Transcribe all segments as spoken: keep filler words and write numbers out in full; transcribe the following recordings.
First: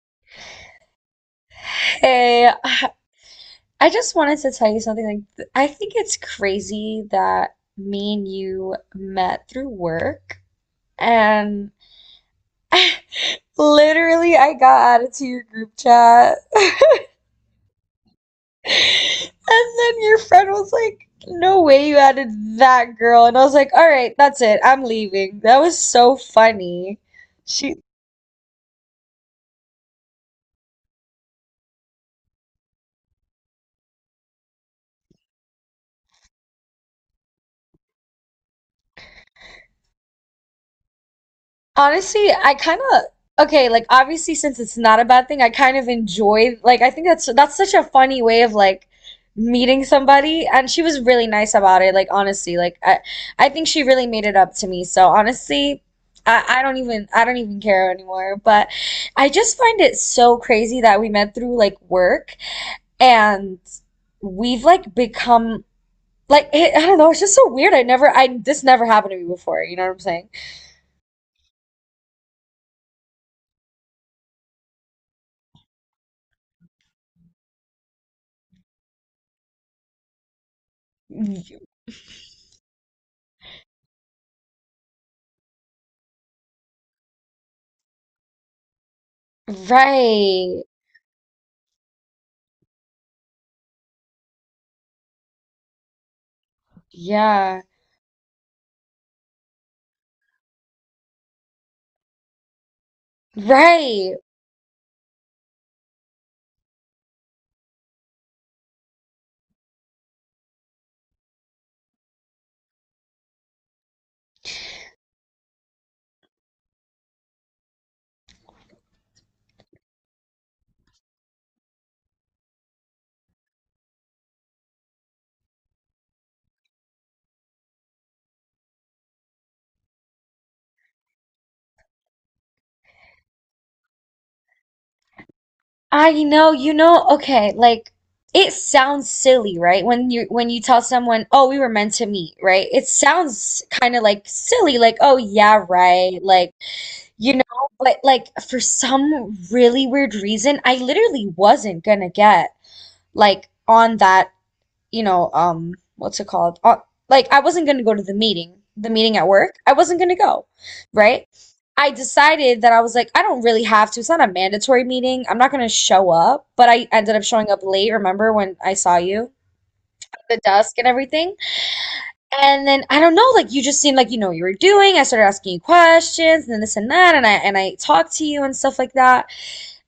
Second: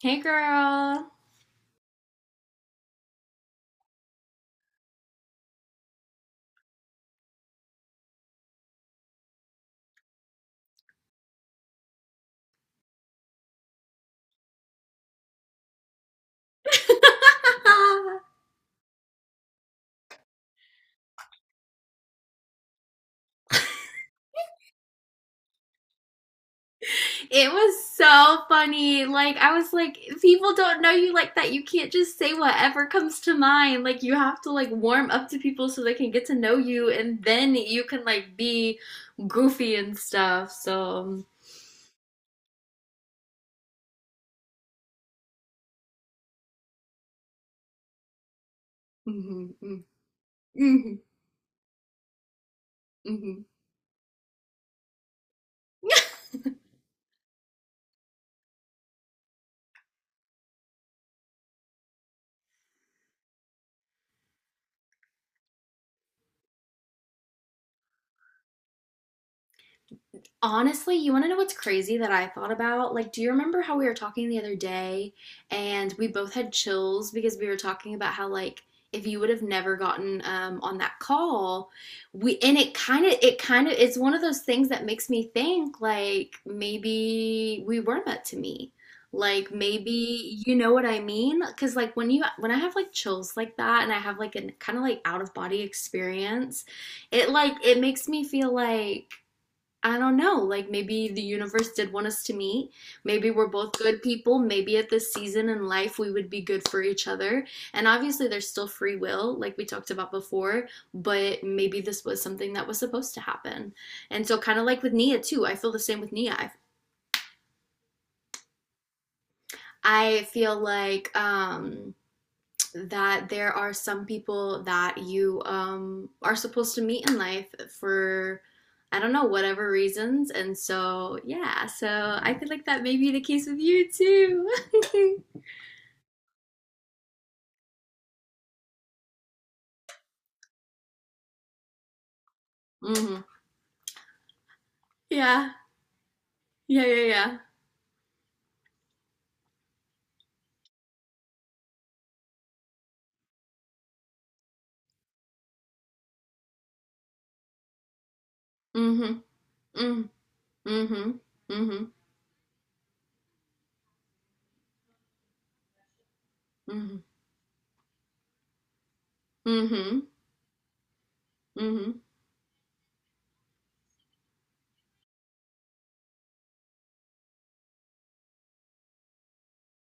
Hey girl. Hey, I I just wanted to tell you something. Like, th- I think it's crazy that me and you met through work, and literally, I got added to your group chat, and then your friend was like, "No way, you added that girl," and I was like, "All right, that's it. I'm leaving." That was so funny. it She was so funny. Like I was like, people don't know you like that. You can't just say whatever comes to mind. Like you have to like warm up to people so they can get to know you and then you can like be goofy and stuff. So Honestly, I kind of okay, like obviously since it's not a bad thing, I kind of enjoy like I think that's that's such a funny way of like mhm, mhm, meeting somebody and she mhm, was really nice about it, like honestly, like I mhm. I think she really made it up to me. So honestly, I I don't even I don't even care anymore, but I just find it so crazy that we met through like work and we've like become like it, I don't know, it's just so weird. I never I this never happened to me before, you know what I'm saying? Honestly, you want to know what's crazy that I thought about? Like, do you remember how we were talking the other day and we both had chills because we were talking about how, like, if you would have never gotten um on that call, we and it kind of it kind of it's one of those things that makes me think like maybe we were meant to meet. Like, maybe, you Right. know what I mean? Because like when you, when I have like chills like that and I have like a kind of like out of body experience, it, like, Yeah, it makes me feel like, I don't know. Like maybe the universe did want us to meet. Maybe we're both good right. people. Maybe at this season in life we would be good for each other. And obviously there's still free will like we talked about before, but maybe this was something that was supposed to happen. And so kind of like with Nia too. I feel the same with Nia. I, I feel like um that there are some people that you, um, are supposed to meet in life for, I don't know, whatever reasons, and so yeah, so I feel like that may be the case with you too. I know, you know, okay, like it sounds silly, right? When you when you tell someone, "Oh, we were meant to meet," right? It hmm. sounds kind of like silly, like, "Oh, Yeah, yeah, right." Like, yeah, yeah, you yeah. know, but like for some really weird reason, I literally wasn't gonna get like on that you know, um, what's it called? Uh, like I wasn't going to go to the meeting, the Mm-hmm. meeting at work. I wasn't Mm-hmm. going to go, Mm-hmm. right? Mm-hmm. I decided that I was like, I don't really have to. It's not a mandatory meeting. I'm not going to show up, but I ended up showing up late. Remember when I saw you? Mm-hmm. Mm-hmm. The dusk and everything. Mm-hmm. And then I don't know, like you just seemed like you know what you were doing. I started asking you questions and then this and that, and I and I talked to you and stuff like that.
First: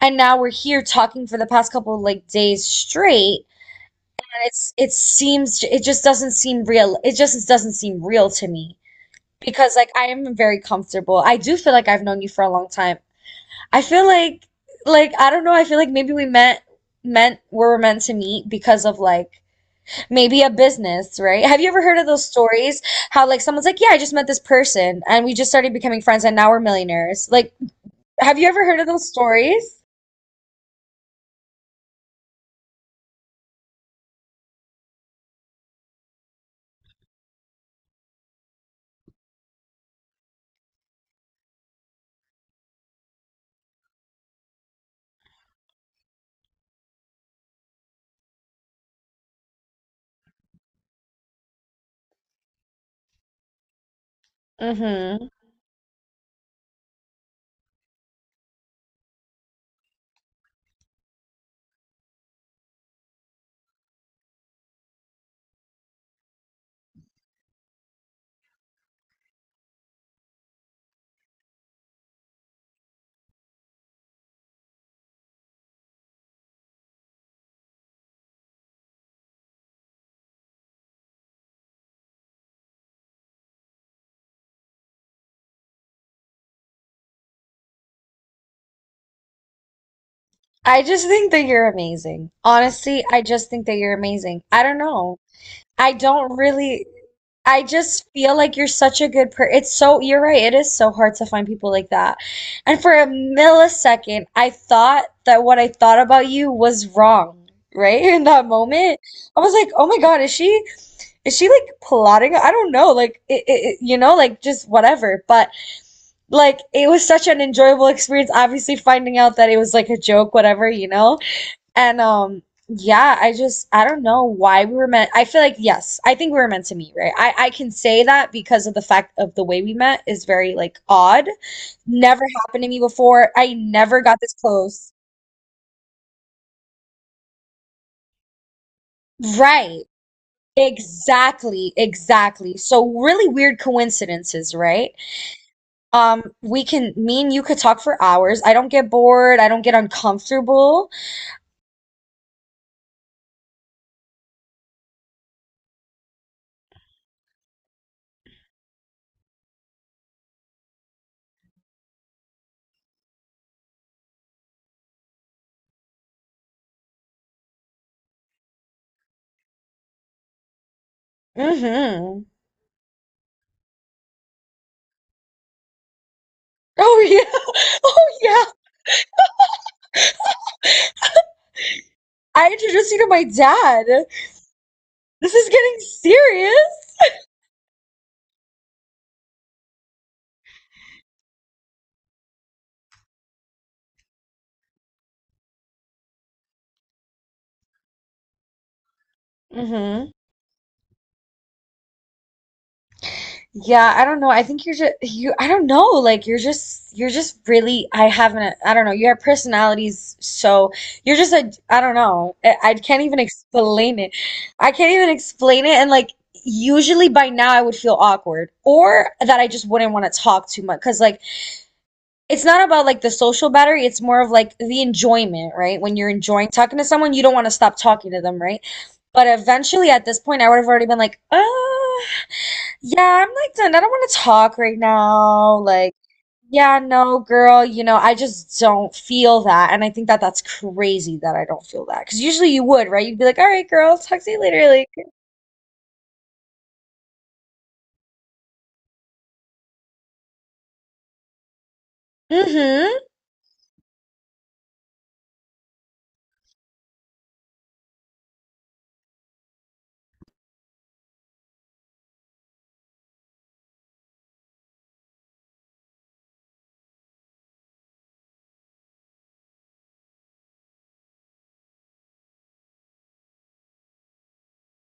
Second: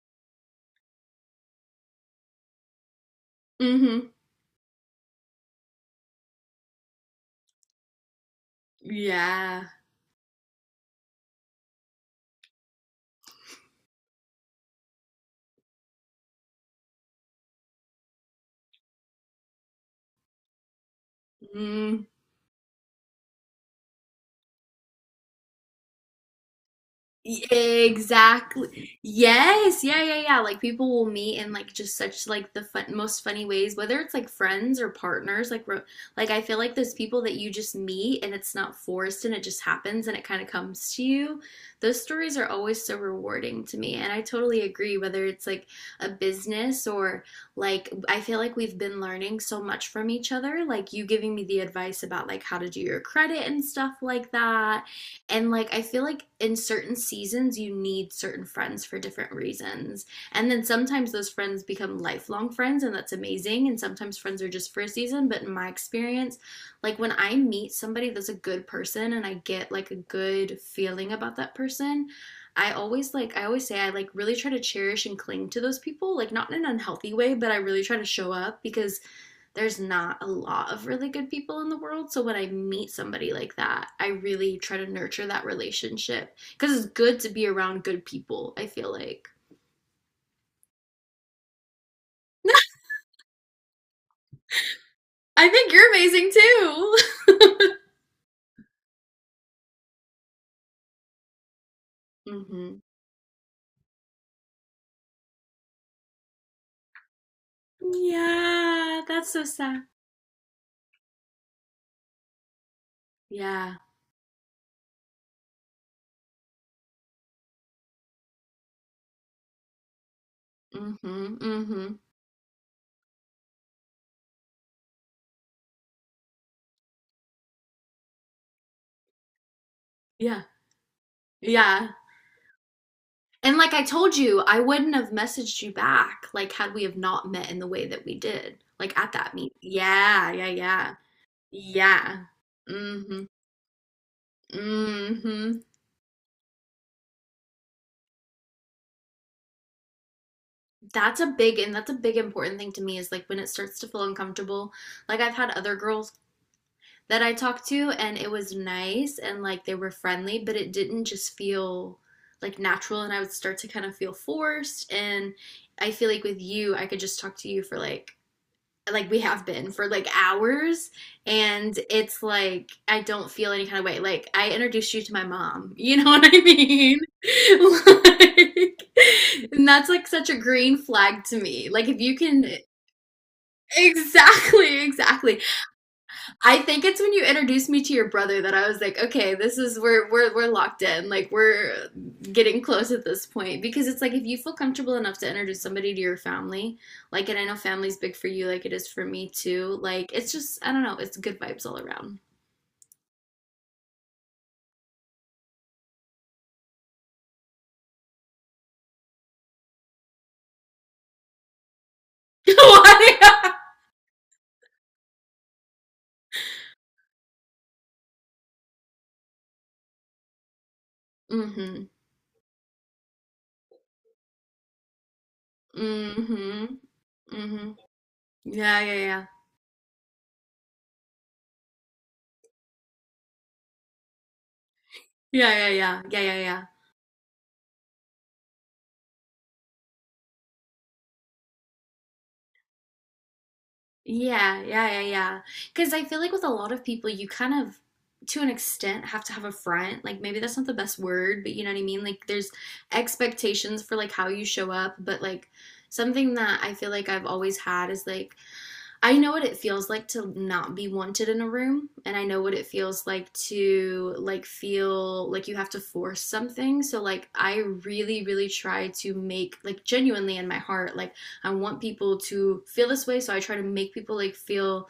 And now we're here talking for the past couple of, like, days straight. Mm-hmm. It's it seems it just doesn't seem real. It just doesn't seem real to me Yeah. because like I am very comfortable. I do feel like I've known you for a long time. I feel like, like I don't know, I feel like maybe we met meant we were meant to meet because of like maybe a business, right? Have you ever heard Mm-hmm. of those stories how like someone's like, "Yeah, I just met this person and we just started becoming friends and now we're millionaires." Like, have you ever heard of Exactly. those Yes. stories? Yeah, yeah, yeah. Like people will meet in like just such like the fun most funny ways, whether it's like friends or partners, like ro, like I feel like those people that you just meet and it's not forced and it just happens and it kind of comes to you. Those stories are always so rewarding to me. And I totally agree, whether it's like a business or like I feel like we've been learning so much from each other, like you giving me the advice about like how to do your credit and stuff like that, Mm-hmm. and like I feel like in certain seasons you need certain friends for different reasons. And then sometimes those friends become lifelong friends and that's amazing, and sometimes friends are just for a season, but in my experience, like when I meet somebody that's a good person and I get like a good feeling about that person, I always like I always say I like really try to cherish and cling to those people, like not in an unhealthy way, but I really try to show up because there's not a lot of really good people in the world. So when I meet somebody like that, I really try to nurture that relationship because it's good to be around good people, I feel like. I just think that you're amazing. Honestly, I just think that you're amazing. I don't know. I think I you're don't amazing really, too. I just feel like you're such a good person. It's so, you're right. It is so hard to find people like that. And hmm. for a millisecond, I thought that what I thought about you was wrong, right? In that moment, Yeah, that's I so was like, sad. oh my God, is she, is she like plotting? I don't know. Like, it, it- Yeah. you know, like just whatever. But like, it was such an enjoyable experience, obviously finding out that it was like a joke, whatever, you know? hmm hmm. And um yeah, I just I don't know why we were meant I feel like yes, I think we were meant to meet, right? I I can say that because of the fact of the way we met is Yeah. very like odd. Yeah. Never happened to me before. I And like I never got told this you, I close. wouldn't have messaged you back, like had we have not met in the way that we did, like at that meet. Right. Yeah, yeah, yeah. Exactly, Yeah. exactly. So really Mhm. weird coincidences, right? Mhm. Um we can, me and you could talk for hours. I don't get bored. I don't get uncomfortable. That's a big and that's a big important thing to me, is like when it starts to feel uncomfortable. Like I've had other girls that I talked to and it was nice and like they were friendly, but it didn't just feel like natural, and I would start to kind of feel forced. And I feel like with you I could just talk to you for like like we have been for like hours, and Mhm. it's like I don't feel any kind of way. Like I introduced you to my mom. You know what I Oh mean? yeah, yeah. Like and that's like such a green flag to me. Like if you I can, introduced you to my dad. exactly, This exactly. is getting I serious. think it's when you introduced me to your brother that I was like, okay, this is, we're we're we're locked in. Like we're getting close at this point, because it's like if you feel comfortable enough to introduce somebody to your family, like, and I know family's big for you like it is for me too. Hmm Like it's just, I don't know, it's good vibes all around. Yeah, I don't know. I think you're just you. I don't know. Like you're just you're just really. I haven't. I don't know. Your personality's so. You're just a. I don't know. I, I can't even Why? explain it. I can't even explain it. And like usually by now I would feel awkward or that I just wouldn't want to talk too much because like mhm. it's not about like the social battery, it's more of like the enjoyment, right? When you're enjoying talking Mhm. to someone, you don't want to stop Mhm. talking to them, right? Yeah, yeah, But yeah. eventually at this point I would have already been like, "Oh, yeah, I'm like done, I don't want to talk right Yeah, now," yeah, like, yeah. Yeah, yeah, yeah. yeah, no girl, you know I just don't feel that, and I think that that's crazy that I don't feel that because usually you would, right? You'd be like, "All right girl, talk to you Yeah, later," like, yeah, yeah, yeah. Because I feel like with a lot of people, you kind of, to an extent, have to have a front. Like maybe that's not the best word, but you know what I mean? Like there's mm-hmm, expectations for like how you show up, but like something that I feel like I've always had is like I know what it feels like to not be wanted in a room, and I know what it feels like to like feel like you have to force something. So like I really really try to make, like genuinely in my heart, like I want people to feel this way, so I try to make people like feel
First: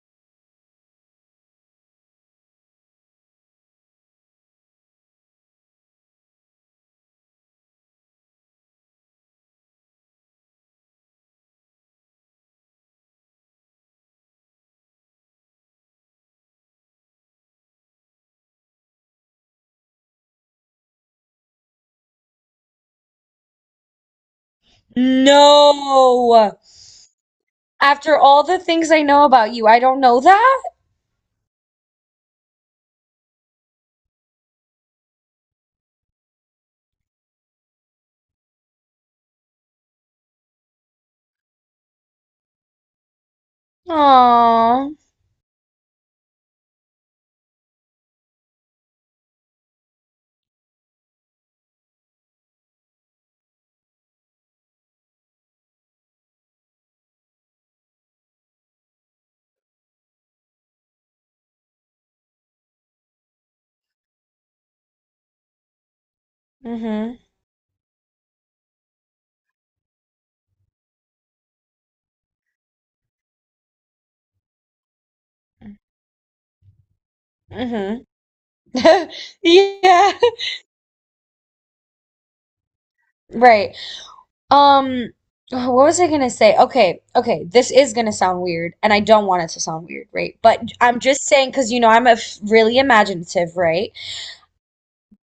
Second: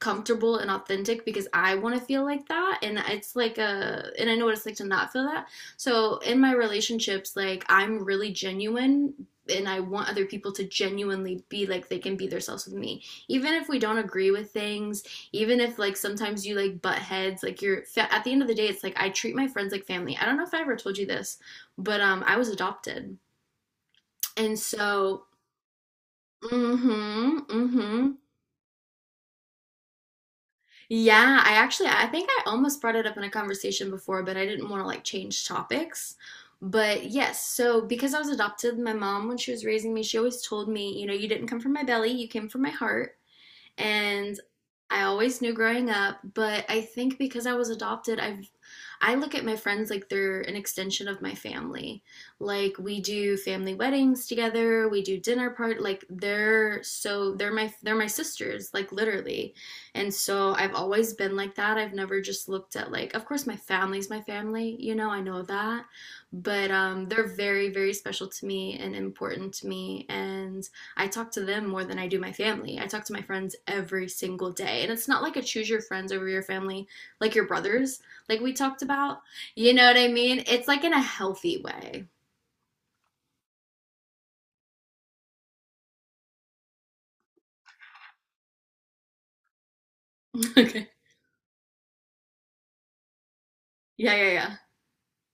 comfortable and authentic, because I want to feel like that, and it's like a, and I know what it's like to not feel that. So in my relationships, like I'm really genuine, and I want other people to genuinely be like they can be themselves with me. Even if we don't agree with things, even if like sometimes you like butt heads, like you're at the end of the day, it's like I treat my friends like family. I don't know if I ever told you this, but um I was adopted. And so no, mhm mhm. after all the things I know about you, I don't know that. Yeah, I actually I think I almost brought it up in a conversation before, but I didn't want to like change topics. But yes, so because I was adopted, my mom, when she was raising me, she always told me, you know, you didn't come from my belly, you came from my heart. And Aww. I always knew growing up, but I think because I was adopted, I've I look at my friends like they're an extension of my family. Like we do family weddings together, we do dinner part, like they're so, they're my, they're my sisters, like literally. And so I've always been like that. I've never just looked at, like of course my family's my family, you know, I know that, but um Mm-hmm. they're very very special to me and important to me, and I talk to them more than I do my family. I talk to my friends every single day. And it's not like a choose your friends over your family, like your brothers, Mm-hmm. like we talked about. You know what I Yeah. mean? It's like in a healthy way. Right. Um, what was I gonna say? Okay, okay, this is gonna sound weird, and I don't want it to sound weird, right? But Okay. I'm just saying, because you know, I'm a f really imaginative, right? Yeah, yeah,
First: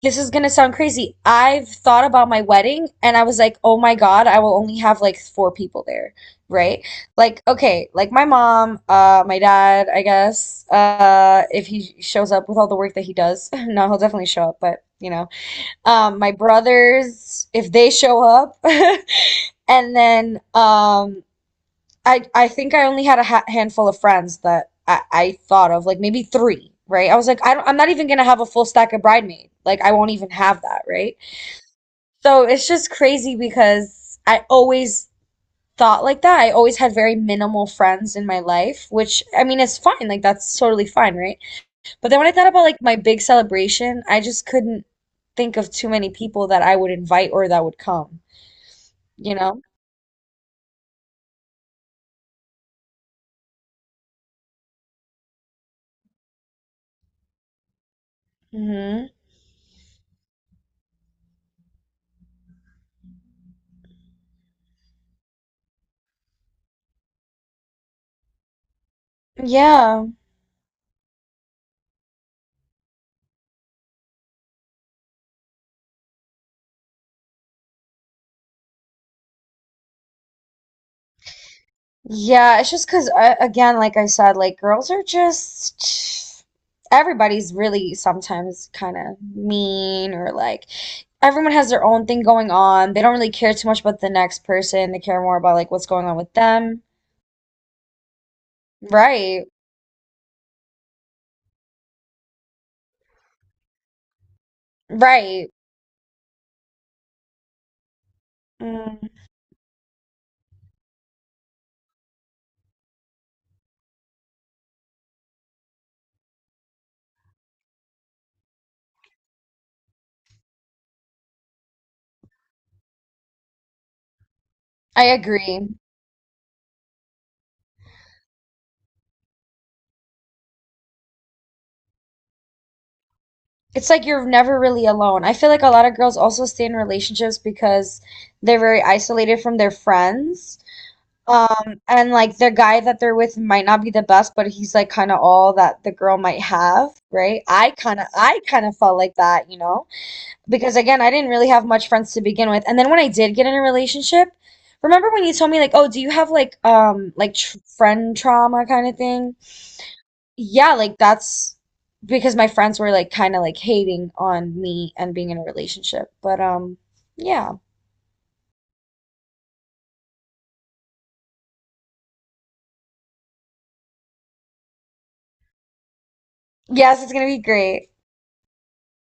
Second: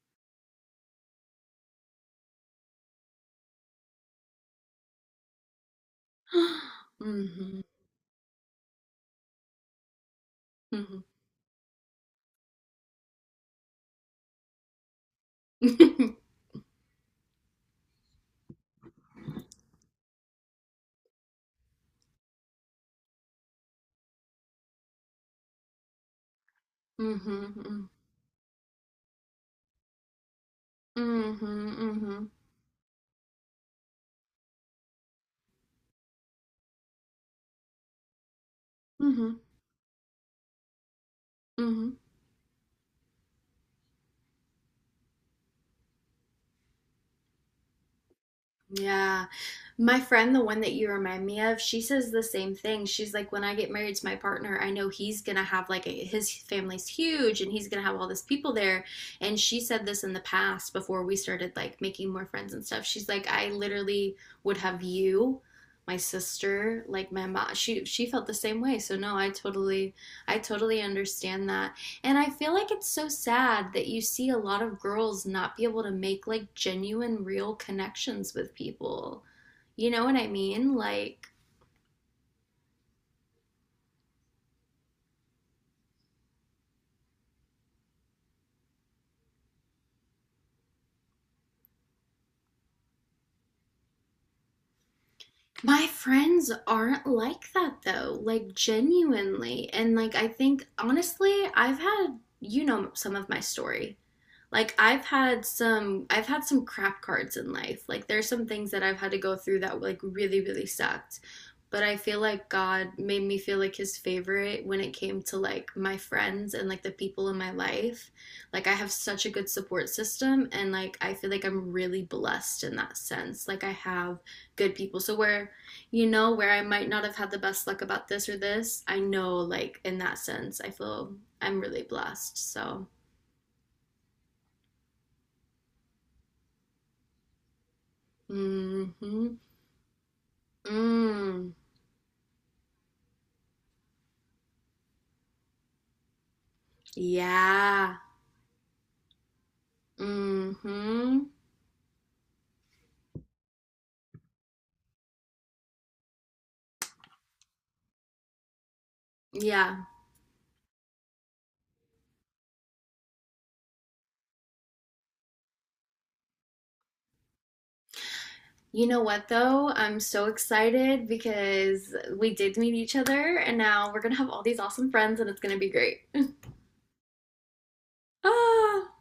This is gonna sound crazy. I've thought about my wedding, and I was like, oh my God, I will only have like four people there, yeah. right? Like, mm-hmm. okay, like my mom, uh, my dad, I guess, Mm-hmm. uh, if he shows up with all the work that he does. No, he'll definitely show up, but you know. Um, my brothers if they show up, and then um, I I think I only had a ha handful of friends that I, I thought of, like maybe three, right? I was like, I don't, I'm Mm-hmm. not even gonna have a full stack of bridemaid. Like I won't even have that, right? Mm-hmm. Mm-hmm. So it's just crazy because I always thought like that. I always had very minimal friends in my life, which Mm-hmm. I mean, it's fine. Like that's totally fine, right? Mm-hmm. But then when I thought about like my big celebration, I just couldn't think of too many people that I would invite or that would come, Yeah. you know? My friend, the one that you remind me of, she says the same thing. She's like, when I get married to my partner, I know he's gonna have like a, his family's huge and he's gonna have all this people there. Hmm And she said this in the past before we started like making more friends and stuff. She's like, I literally would have you, my sister, like my mom. She she felt the same way. So no, I totally Yeah. I totally understand that. And I feel like it's so sad that you see a lot of girls not be able to make like genuine, real connections with people. You know what I mean? Like, Yeah, it's just 'cause uh, again, like I said, like girls are just, everybody's really sometimes kind of mean, or like everyone has their own thing going on. They don't really care too much about the next person. They care more about like what's my going on with friends them. aren't like that though, like Right. genuinely. And like I think honestly, I've had, you know, some of my story. Like I've had Right. some I've had some crap cards in life. Like there's some things that I've Mm, had to go through that like really really sucked. But I feel like God made me feel like his favorite when it came to like my friends and like the people in my life. Like I have such a good support system, and like I feel like I'm really blessed in that sense. Like I have good people. I So where, agree. you know, where I might not have had the best luck about this or this, I know like in that sense I feel I'm really blessed. So It's like you're never really alone. I feel like a lot of girls also stay in relationships because they're very mm-hmm. isolated from their friends. Mm, Um, and like the guy that they're with might not be the best, but he's like kind of all that the girl might have, right? I yeah. kind of I kind of felt like that, you know? Because again, I Mm-hmm. didn't really have much friends to begin with. And then when I did get in a relationship, remember when you told me like, "Oh, do you have like um like tr friend trauma kind of thing?" Yeah. Yeah, like that's because my friends were like kind of like hating on me and being in a relationship. But um yeah. You know what though? I'm so excited because we did meet each other and now we're gonna have all these awesome friends and it's gonna be great. Yes, it's gonna be great. Ah.